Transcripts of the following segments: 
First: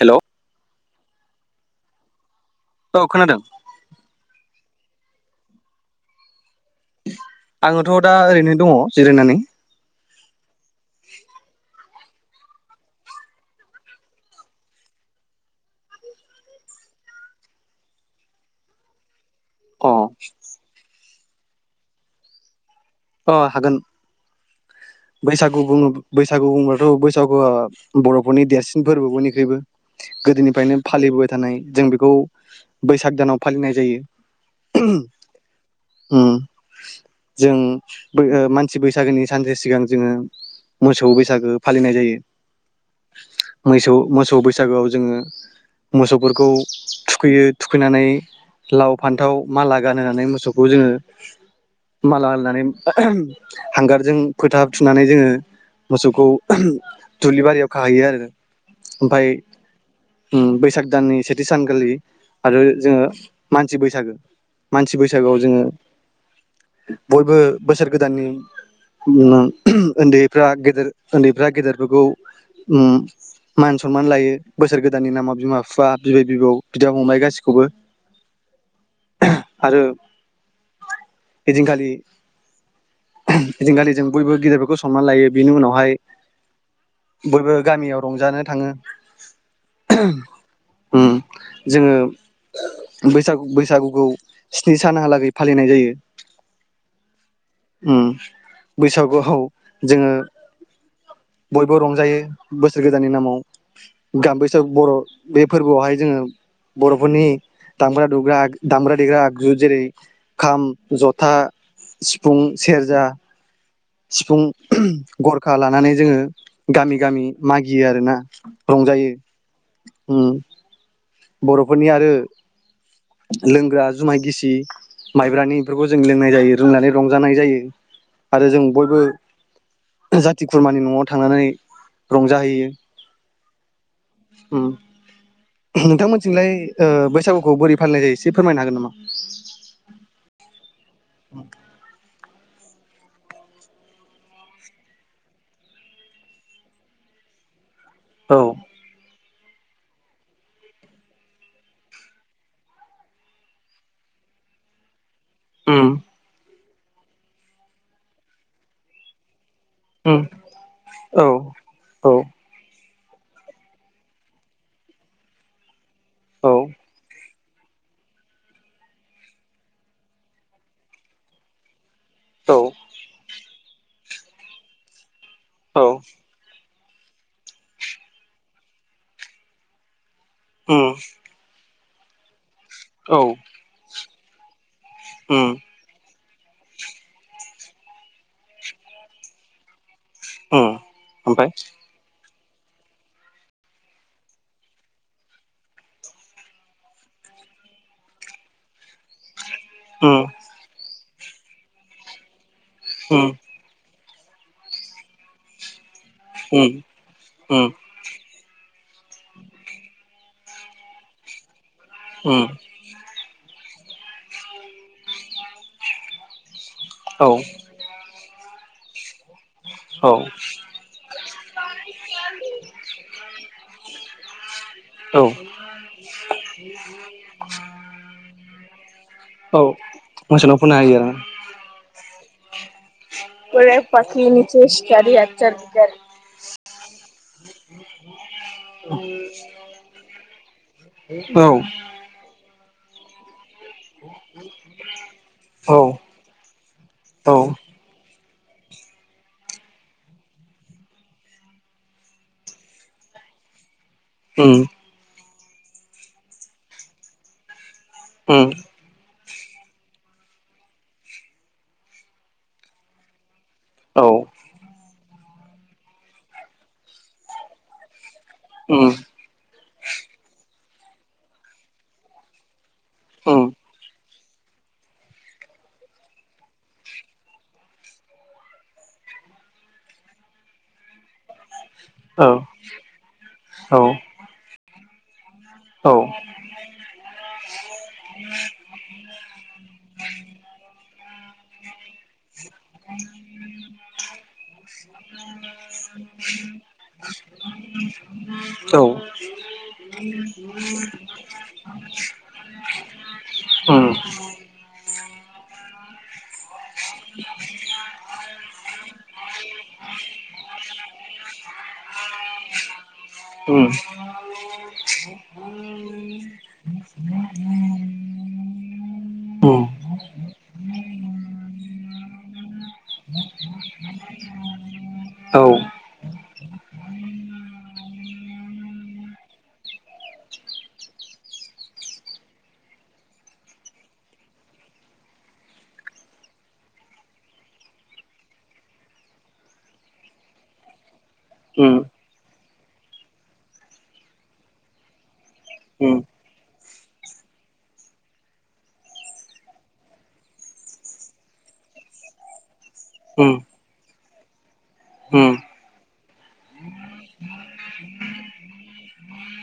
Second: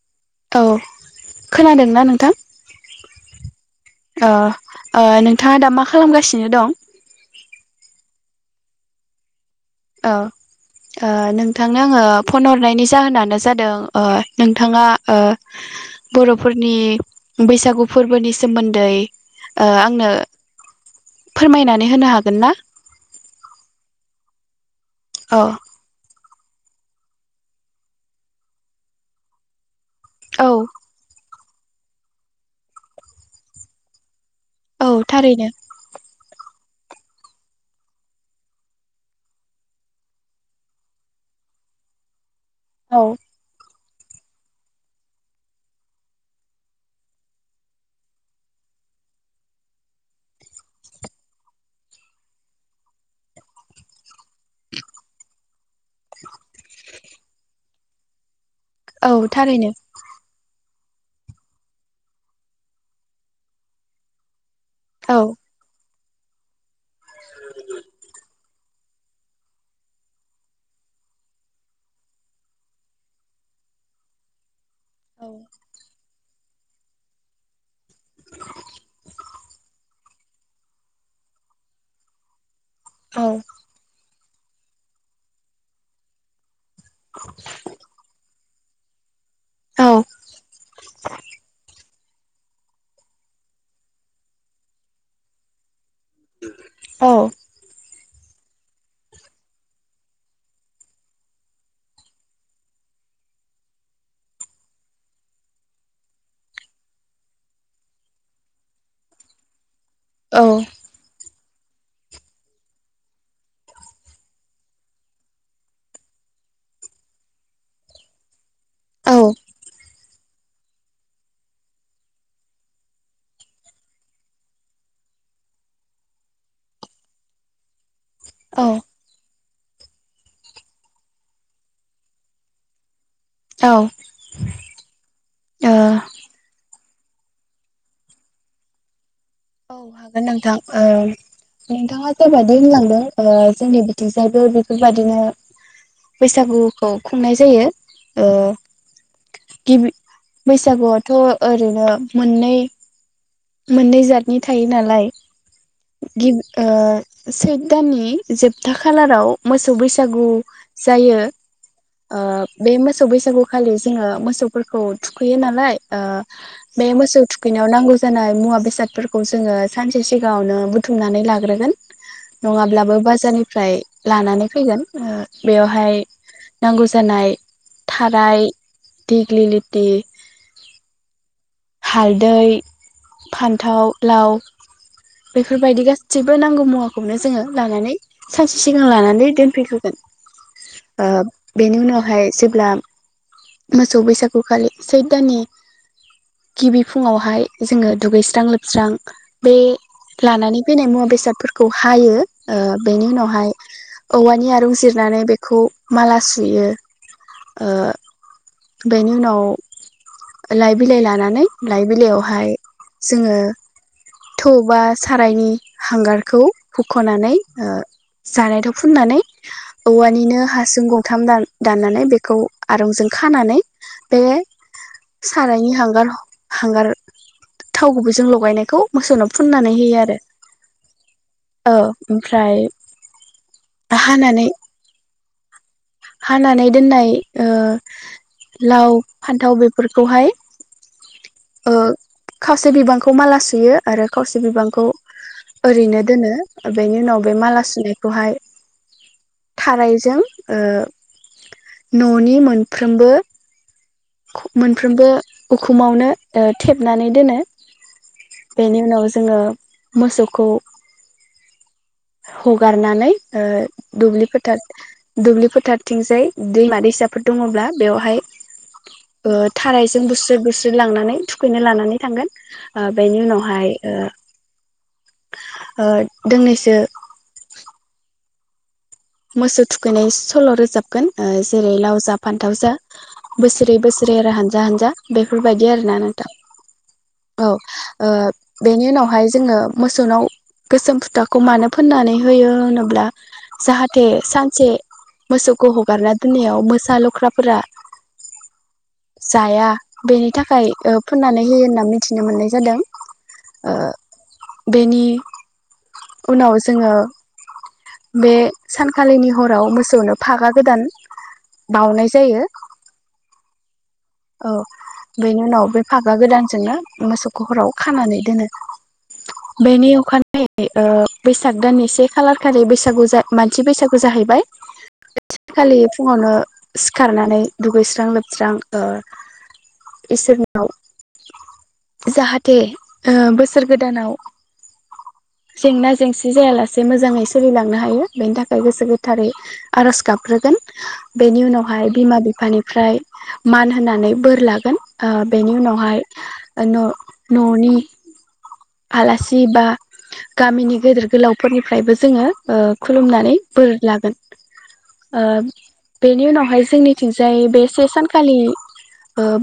हेल' औ खोनादों ना नोंथां? अ खोनादों ओ नोंथाङा दा मा खालामगासिनो दं आङोथ' दा ओरैनो दङ जिरायनानै औ ओ नोंथां आङो फन हरनायनि जाहोनानो जादों ओ नोंथाङा ओ बर'फोरनि बैसागु फोरबोनि सोमोन्दै ओ अ आंनो फोरमायनानै होनो हागोन ना अ हागोन औ बैसागु बुङो बैसागु बुंब्लाथ' बैसागुआ बर'फोरनि देरसिन फोरबो बयनिख्रुइबो औ गोदोनिफ्रायनो फालिबोबाय थानाय जों बेखौ बैसाग दानाव फालिनाय जायो औ थारैनो उम जों मानसि बैसागोनि सानसे सिगां जोङो मोसौ बैसागो फालिनाय जायो। औ मैसौ मोसौ बैसागोआव जोङो मोसौफोरखौ थुखैयो थुखैनानै लाव फान्थाव माला गानहोनानै मोसौखौ जोङो माला होननानै हांगारजों फोथा थुनानै जोङो मोसौखौ दुब्लि बारियाव खाहैयो आरो औ ओमफाय थारैनो उम बैसाग दाननि सेथि सानखालि आरो जोङो मानसि बैसागो मानसि औ बैसागोआव जोङो बयबो बोसोर गोदाननि उम म उन्दैफ्रा गेदेर उन्दैफ्रा गेदेरफोरखौ उम मान सनमान लायो। बोसोर गोदाननि औ नामाव बिमा बिफा बिबै बिबौ बिदा फंबाय गाैखौबो आरो ओदिनखालि औ ओइ दिनखालि जों बयबो गिदिरफोरखौ संनमान लायो बिनि उनावहाय बयबो गामियाव रंजानो थाङो औ उम जोङो बैसागु बैसागुखौ स्नि सानहालागै फालिनाय जायो उम औ उम बैसागुआव जोङो बयबो रंजायो बोसोर गोदाननि नामाव गाम बैसागु बर' बे फोरबोआवहाय जोङो बर'फोरनि दामग्रा दुग्रा दामग्रा देग्रा आगजु जेरै- खाम, ज'था सिफुं, सेरजा, सिफुं, गरखा लानानै जोङो गामि गामि मागियो आरोना औ रंजायो उम बर'फोरनि आरो लोंग्रा जुमाय गिसि माइब्रानि बेफोरखौ जों लोंनाय जायो रोंनानै रंजानाय जायो। आरो जों बयबो जाथि खुरमानि न'आव थांनानै रंजाहैयो औ उम औ नोंथांमोनथिंलाय ओ बैसागुखौ बोरै फालिनाय जायो एसे फोरमायनो हागोन नामा? औ हागोन नोंथां। ओम नोंथाङा जा बायदि होनलांदों ओ जोंनि बिथिंजायबो बेफोरबादिनो बैसागुखौ खुंनाय जायो। ओ औ गिबि बैसागुआवथ' ओरैनो मोननै मोननै जातनि थायो नालाय उम गिब ओ सैद दाननि जोबथा खालाराव मोसौ उम बैसागु जायो औ औ ओब बे मो मोसौ बैसागुखालि जोङो मोसौफोरखौ थुखैयो नालाय ओ औ बे मोसौ थुख बिनियाव नांगौ जानाय मुवा बेसादफोरखौ जोङो सानसे सिगाङावनो बुथुमनानै लाग्रोगोन। औ नङाब्लाबो बाजारनिफ्राय लानानै फैगोन ओ औ बेवहाय नांगौ जानाय थाराय दिग्लिलिटि उम हालदै औ फान्थाव लाव उम बेफोरबायदि गास जेबो नांगौ मुवाखौनो जोङो लानानै सानसे सिगां लानानै दोनफैग्रोगोन। उम ओ ओमफ्राय बेनि उनावहाय जेब्ला मोसौ बैसागुखालि सैद दानि गिबि फुङावहाय जोङो दुगैस्रां लोबस्रां बे उम लानानै फैनाय मुवा बेस बेसादफोरखौ हायो ओ बेनि उम उनावहाय औवानि आरुं जिरनानै बेखौ माला सुयो उम उम ओ। बेनि उनाव लाइ बिलाइ लानानै लाइ उम बिलाइयावहाय जोङो थौबा सारायनि हांगारखौ औ हुख'नानै ओ जानाय थाव फुननानै औ औवानिनो हासुं गंथाम दान दाननानै बेखौ आरंजों खानानै बे औ सारायनि हांगार हांगार थाव गुबैजों लगायनायखौ मोसौनाव औ फुननानै होयो आरो मोसौनाव फुनना ओ। ओमफ्राय गराय हानानै बाख्रिनिसो सिखारिया जार हानानै दोननाय ओ लाव फान्थाव बेफोरखौहाय औ ओ खा मासे बिबांखौ मालासो सु सुयो आरो खावसे बिबांखौ औ ओरैनो दोनो बेनि उनाव औ बे माला सुनायखौहाय थारायजों ओ न'नि मोनफ्रोमबो उम मोनफ्रोमबो उखुमावनो ओ थेबनानै दोनो। उम बेनि उनाव जोङो मोसौखौ हगारनानै ओ औ दुब्लि फोथार दुब्लि फोथारथिंजाय दैमा दैसाफोर दङब्ला बेवहाय उम ओ थारायजों बुस्रोद बुस्रोद लांनानै थुखैनो लानानै थांगोन। आ बेनि उम उनावहाय ओ ओ दोंनैसो मोसौ थुखैनाय सल' रोजाबगोन ओ जेरै लाव जा औ फान्थाव जा बोसोरै औ बोसोरै आरो हान जा हानजा बे बेफोरबायदि औ आरोना नोंथां। औ ओ बेनि उनावहाय जोङो मोसौनाव गोसोम फुथा खौ मानो फोननानै होयो होनोब्ला जाहाथे सानसे मोसौखौ हगारना दोननायाव मोसा लख्राफोरा औ जाया बेनि थाखाय ओ फुननानै होयो होनना मो मिथिनो मोननाय जादों ओ उम बेनि उनाव जोङो बे सानखालिनि हराव मोसौनो फागा गोदान बाउनाय जायो। ओम। औ बेनि उनाव बे फागा गोदानजोंनो मोसौखौ हराव खानानै दोनो। उम बेनि अखा ओ बैसाग दाननि से खालार खालि बैसागु मानसि बैसागु जाहैबाय बै औ सानखालि फुङावनो सिखारनानै दुगैस्रां लोबस्रां ओ इसोरनाव जाहाथे ओ बोसोर गोदानाव जेंना जेंसि जायालासे मोजाङै सोलिलांनो हायो बेनि थाखाय गोसो गोथारै आरज गाबग्रोगोन बेनि उम उनावहाय बिमा बिफानिफ्राय मान होनानै बोर लागोन ओ बेनि उम उनावहाय ओ न' न'नि आलासि बा गामिनि गेदेर गोलावफोरनिफ्रायबो जोङो खुलुमनानै उम बोर लागोन उम बेनि उनावहाय जोंनिथिंजाय बे से सानखालि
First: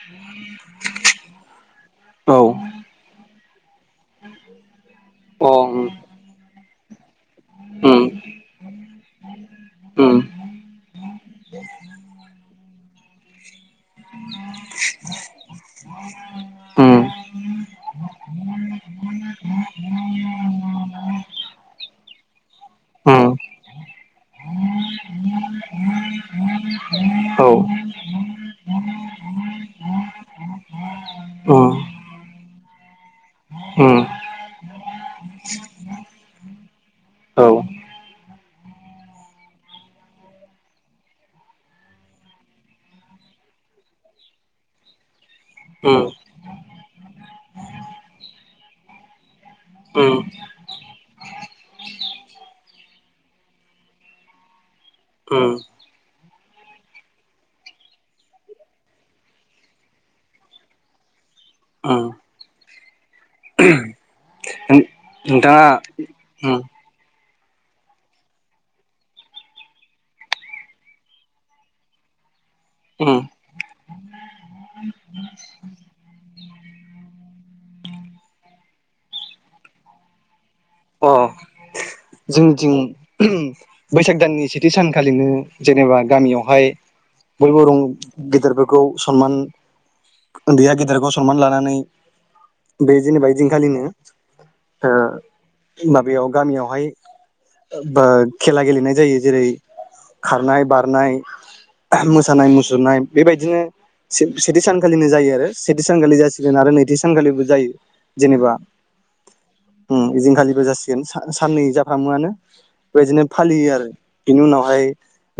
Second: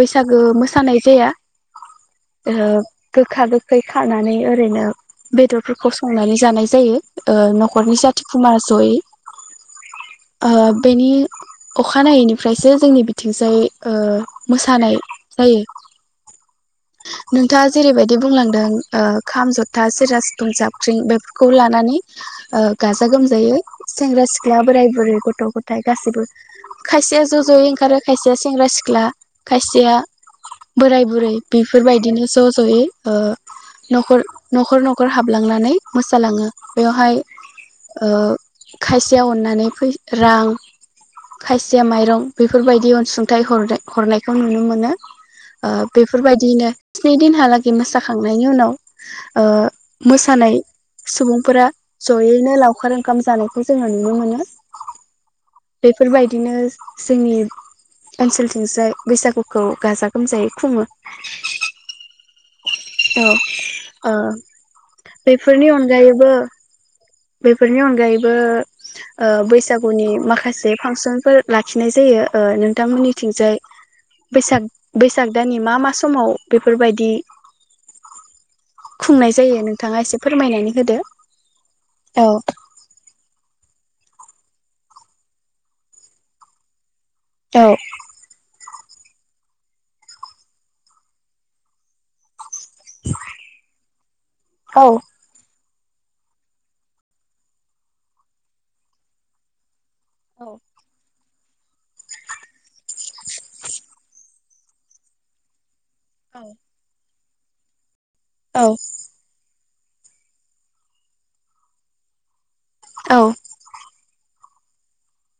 बैसागो मोसानाय जाया औ अ गोखा गोख खै खानानै ओरैनो उम बेदरफोरखौ संनानै जानाय जायो ओ नखरनि उम जाथि खुरमा जयै उम उम ओ बेनि अखानायैनिफ्रायसो जोंनि बिथिंजाय ओ मोसानाय जायो उम औ उम नोंथाङा जेरैबायदि बुंलां दों ओ खाम जथा सेरा सिफुं जाबख्रिं बेफोरखौ लानानै ओ गाजा औ गोमजायै सेंग्रा सिख्ला बोराय बुरै गथ' गथाय गासैबो खायसेया ज' ज'यै ओंखारो खायसेया सेंग्रा सिख्ला खायसेया बोराय बुरै बेफोरबायदिनो ज'ज'यै ओ उम न'खर न'खर न'खर हाबलांनानै मोसालाङो बेवहाय उम उम खायसेया अननानै फै रां खायसेया माइरं बेफोरबायदि अनसुंथाइ हरनाय हरनायखौ नुनो मोनो बेफोरबायदिनो स्नि दिनहालागै मोसा खांनायनि उनाव ओ मोसानाय सुबुंफोरा जयैनो लावखार ओंखाम जानायखौ जोङो नुनो मोनो बेफोरबायदिनो जोंनि ओनसोलथिंजाय बैसागुखौ गाजा गोमजायै खुङो। औ ओ। नोंथाङा बेफोरनि अनगायैबो उम बेफोरनि अनगायैबो ओ बैसागुनि माखासे फांसनफोर लाखिनाय जायो ओ उम नोंथांमोननिथिंजाय बैसाग बैसाग दाननि मा मा समाव बेफोरबायदि खुंनाय जायो नोंथाङा एसे फोरमायनानै होदो। अ औ जोंनिथिं बैसाग दाननि सेथि सानखालिनो जेनेबा गामियावहाय बयबो औ रं गिदेरफोर गौ समान उन्दैया गेदेरखौ सनमान लानानै बे जेनेबा ओइदिंखालिनो औ। [unintelligible] माबायाव गामियावहाय ओ बा खेला गेलेनाय जायो जेरै औ खारनाय बारनाय मोसानाय मुसुरनाय बेबायदिनो सेथि सानखालिनो जायो आरो सेथि सान खालि जासिगोन आरो नैथि [unintelligible] जायो। जेनेबा औ उम इदिंखालिबो जासिगोन सा-साननै जाब फामुआनो औ बेैजिनो फालियो आरो। बिनि उनावहाय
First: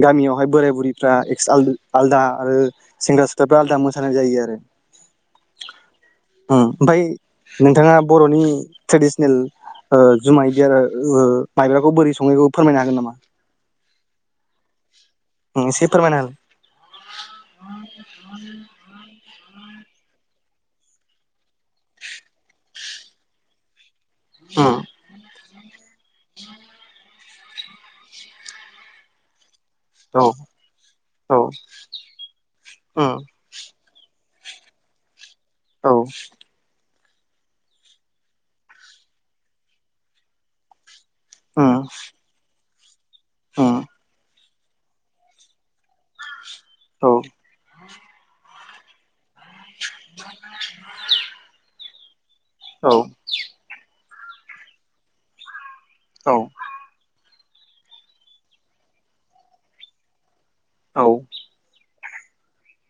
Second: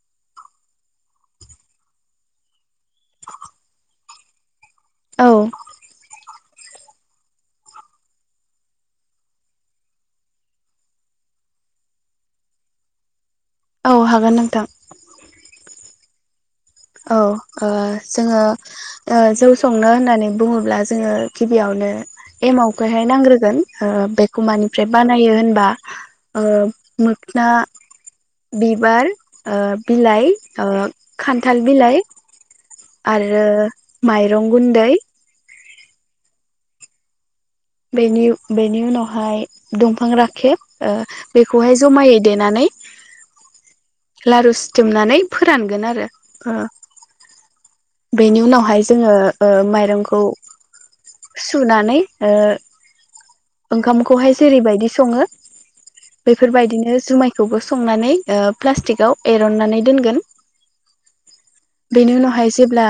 गामियावहाय बोराय बुरिफ्रा [unintelligible] आलदा आरो सेंग्रा सिख्लाफ्रा आलदा मोसानाय जायो आरो। औ ओम ओमफाय नोंथाङा बर'नि ट्रेडिसनेल ओ जुमाय बियार ओ माइब्राखौ बोरै सङो इखौ फोरमायनो हागोन नामा? औ हागोन नोंथां। [unintelligible] औ ओ जोङो ओ जौ संनो होननानै बुङोब्ला जोङो गिबियावनो एमआवखौहाय नांग्रोगोन बेखौ मानिफ्राय बानायो होनबा ओ [unintelligible] दा बिबार ओ बिलाइ ओ खान्थाल बिलाइ आरो माइरं गुन्दै औ बेनि बेनि उनावहाय दंफां राखेब ओ बेखौहाय जमायै देनानै उम लारु सिथुमनानै फोरानगोन आरो। औ। बेनि उनावहाय जोङो ओ माइरंखौ सुनानै ओ ओंखामखौहाय जेरैबायदि सङो बेफोरबायदिनो जुमाय खौबो संनानै ओ प्लास्टिकआव एरननानै दोनगोन। औ बेनि उनावहाय जेब्ला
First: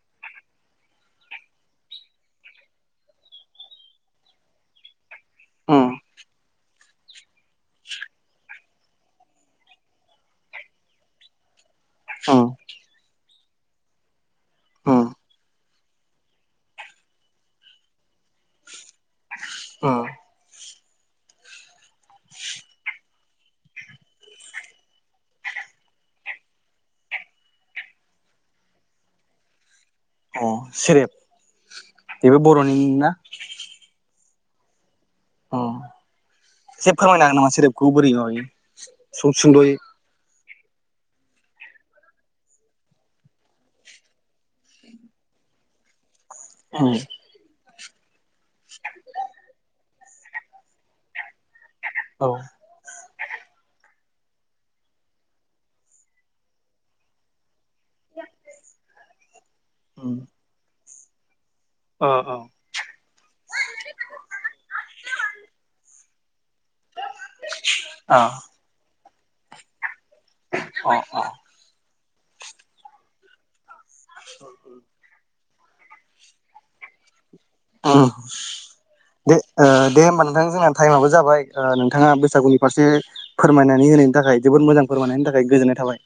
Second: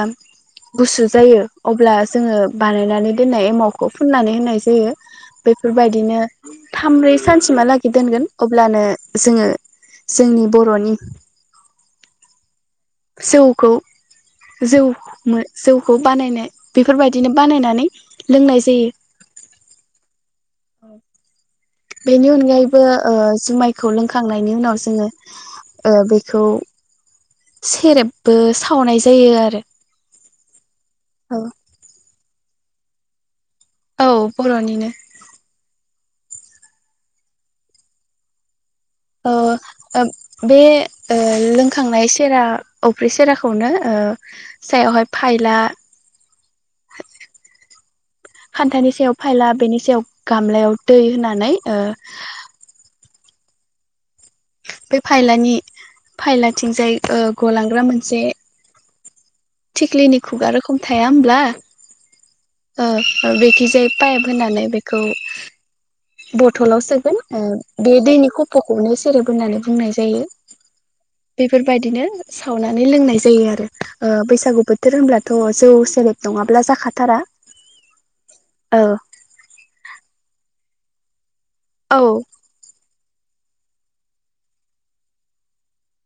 गुसु जायो अब्ला जोङो बानायनानै दोननाय एमावखौ फुननानै होनाय जायो। बैफोरबायदिनो थाम ब्रै सानसिमहालागै दोनगोन अब्लानो जोङो जोंनि बर'नि औ जौखौ जौ मोन जौखौ बानायनो बेफोरबायदिनो बानायनानै लोंनाय जायो। [inaudible] बेनि अनगायैबो ओ जुमायखौ लोंखांनायनि उनाव जोङो ओ बेखौ सेरेबबो सावनाय जायो आरो औ सेरेब बेबो। बर'निनो ना? औ बर'निनो। अ एसे फोरमायनो हागोन नामा सेरफखौ बोरै माबायो। ओ सुं सुंद'यै ओब बे। लोंखांनाय सेरा अफ्रि सेराखौनो सायावहाय फायला औ। खान्थानि सायाव फायला बेनि सायाव। गामलायाव दै होनानै ओ। बे फायलानि फायलाथिंजाय ओ गलां मोनसे थिखलि नि खुगा आरो खम। थाया होमब्ला। अ अ। ओ बेखिजाय पाइप होनानै बेखौ बथलाव सोगोन ओ बे अ दैनि खफखौनो। सेरे होननानै बुंनायसै जायो अ बेफोरबायदिनो सावनानै लोंनाय जायो आरो। ओ बैसागु बोथोर होमब्ला थ' जौ सेरेब नङाब्ला जाखाथारा। ओ ओ दे ओ दे होमबा नोंथां जोंहा टायेमआबो जाबाय। ओ औ नोंथाङा बैसागुनि फारसे फोरमायनानै होनायनि थाखाय जोबोद मोजां फोरमायनायनि थाखाय गोजोननाय थाबाय।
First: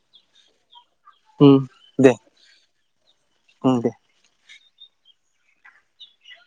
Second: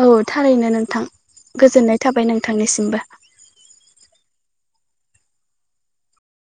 औ थारैनो नोंथां उम गोजोननाय दे थाबाय नोंथांनिसिमबो। उम दे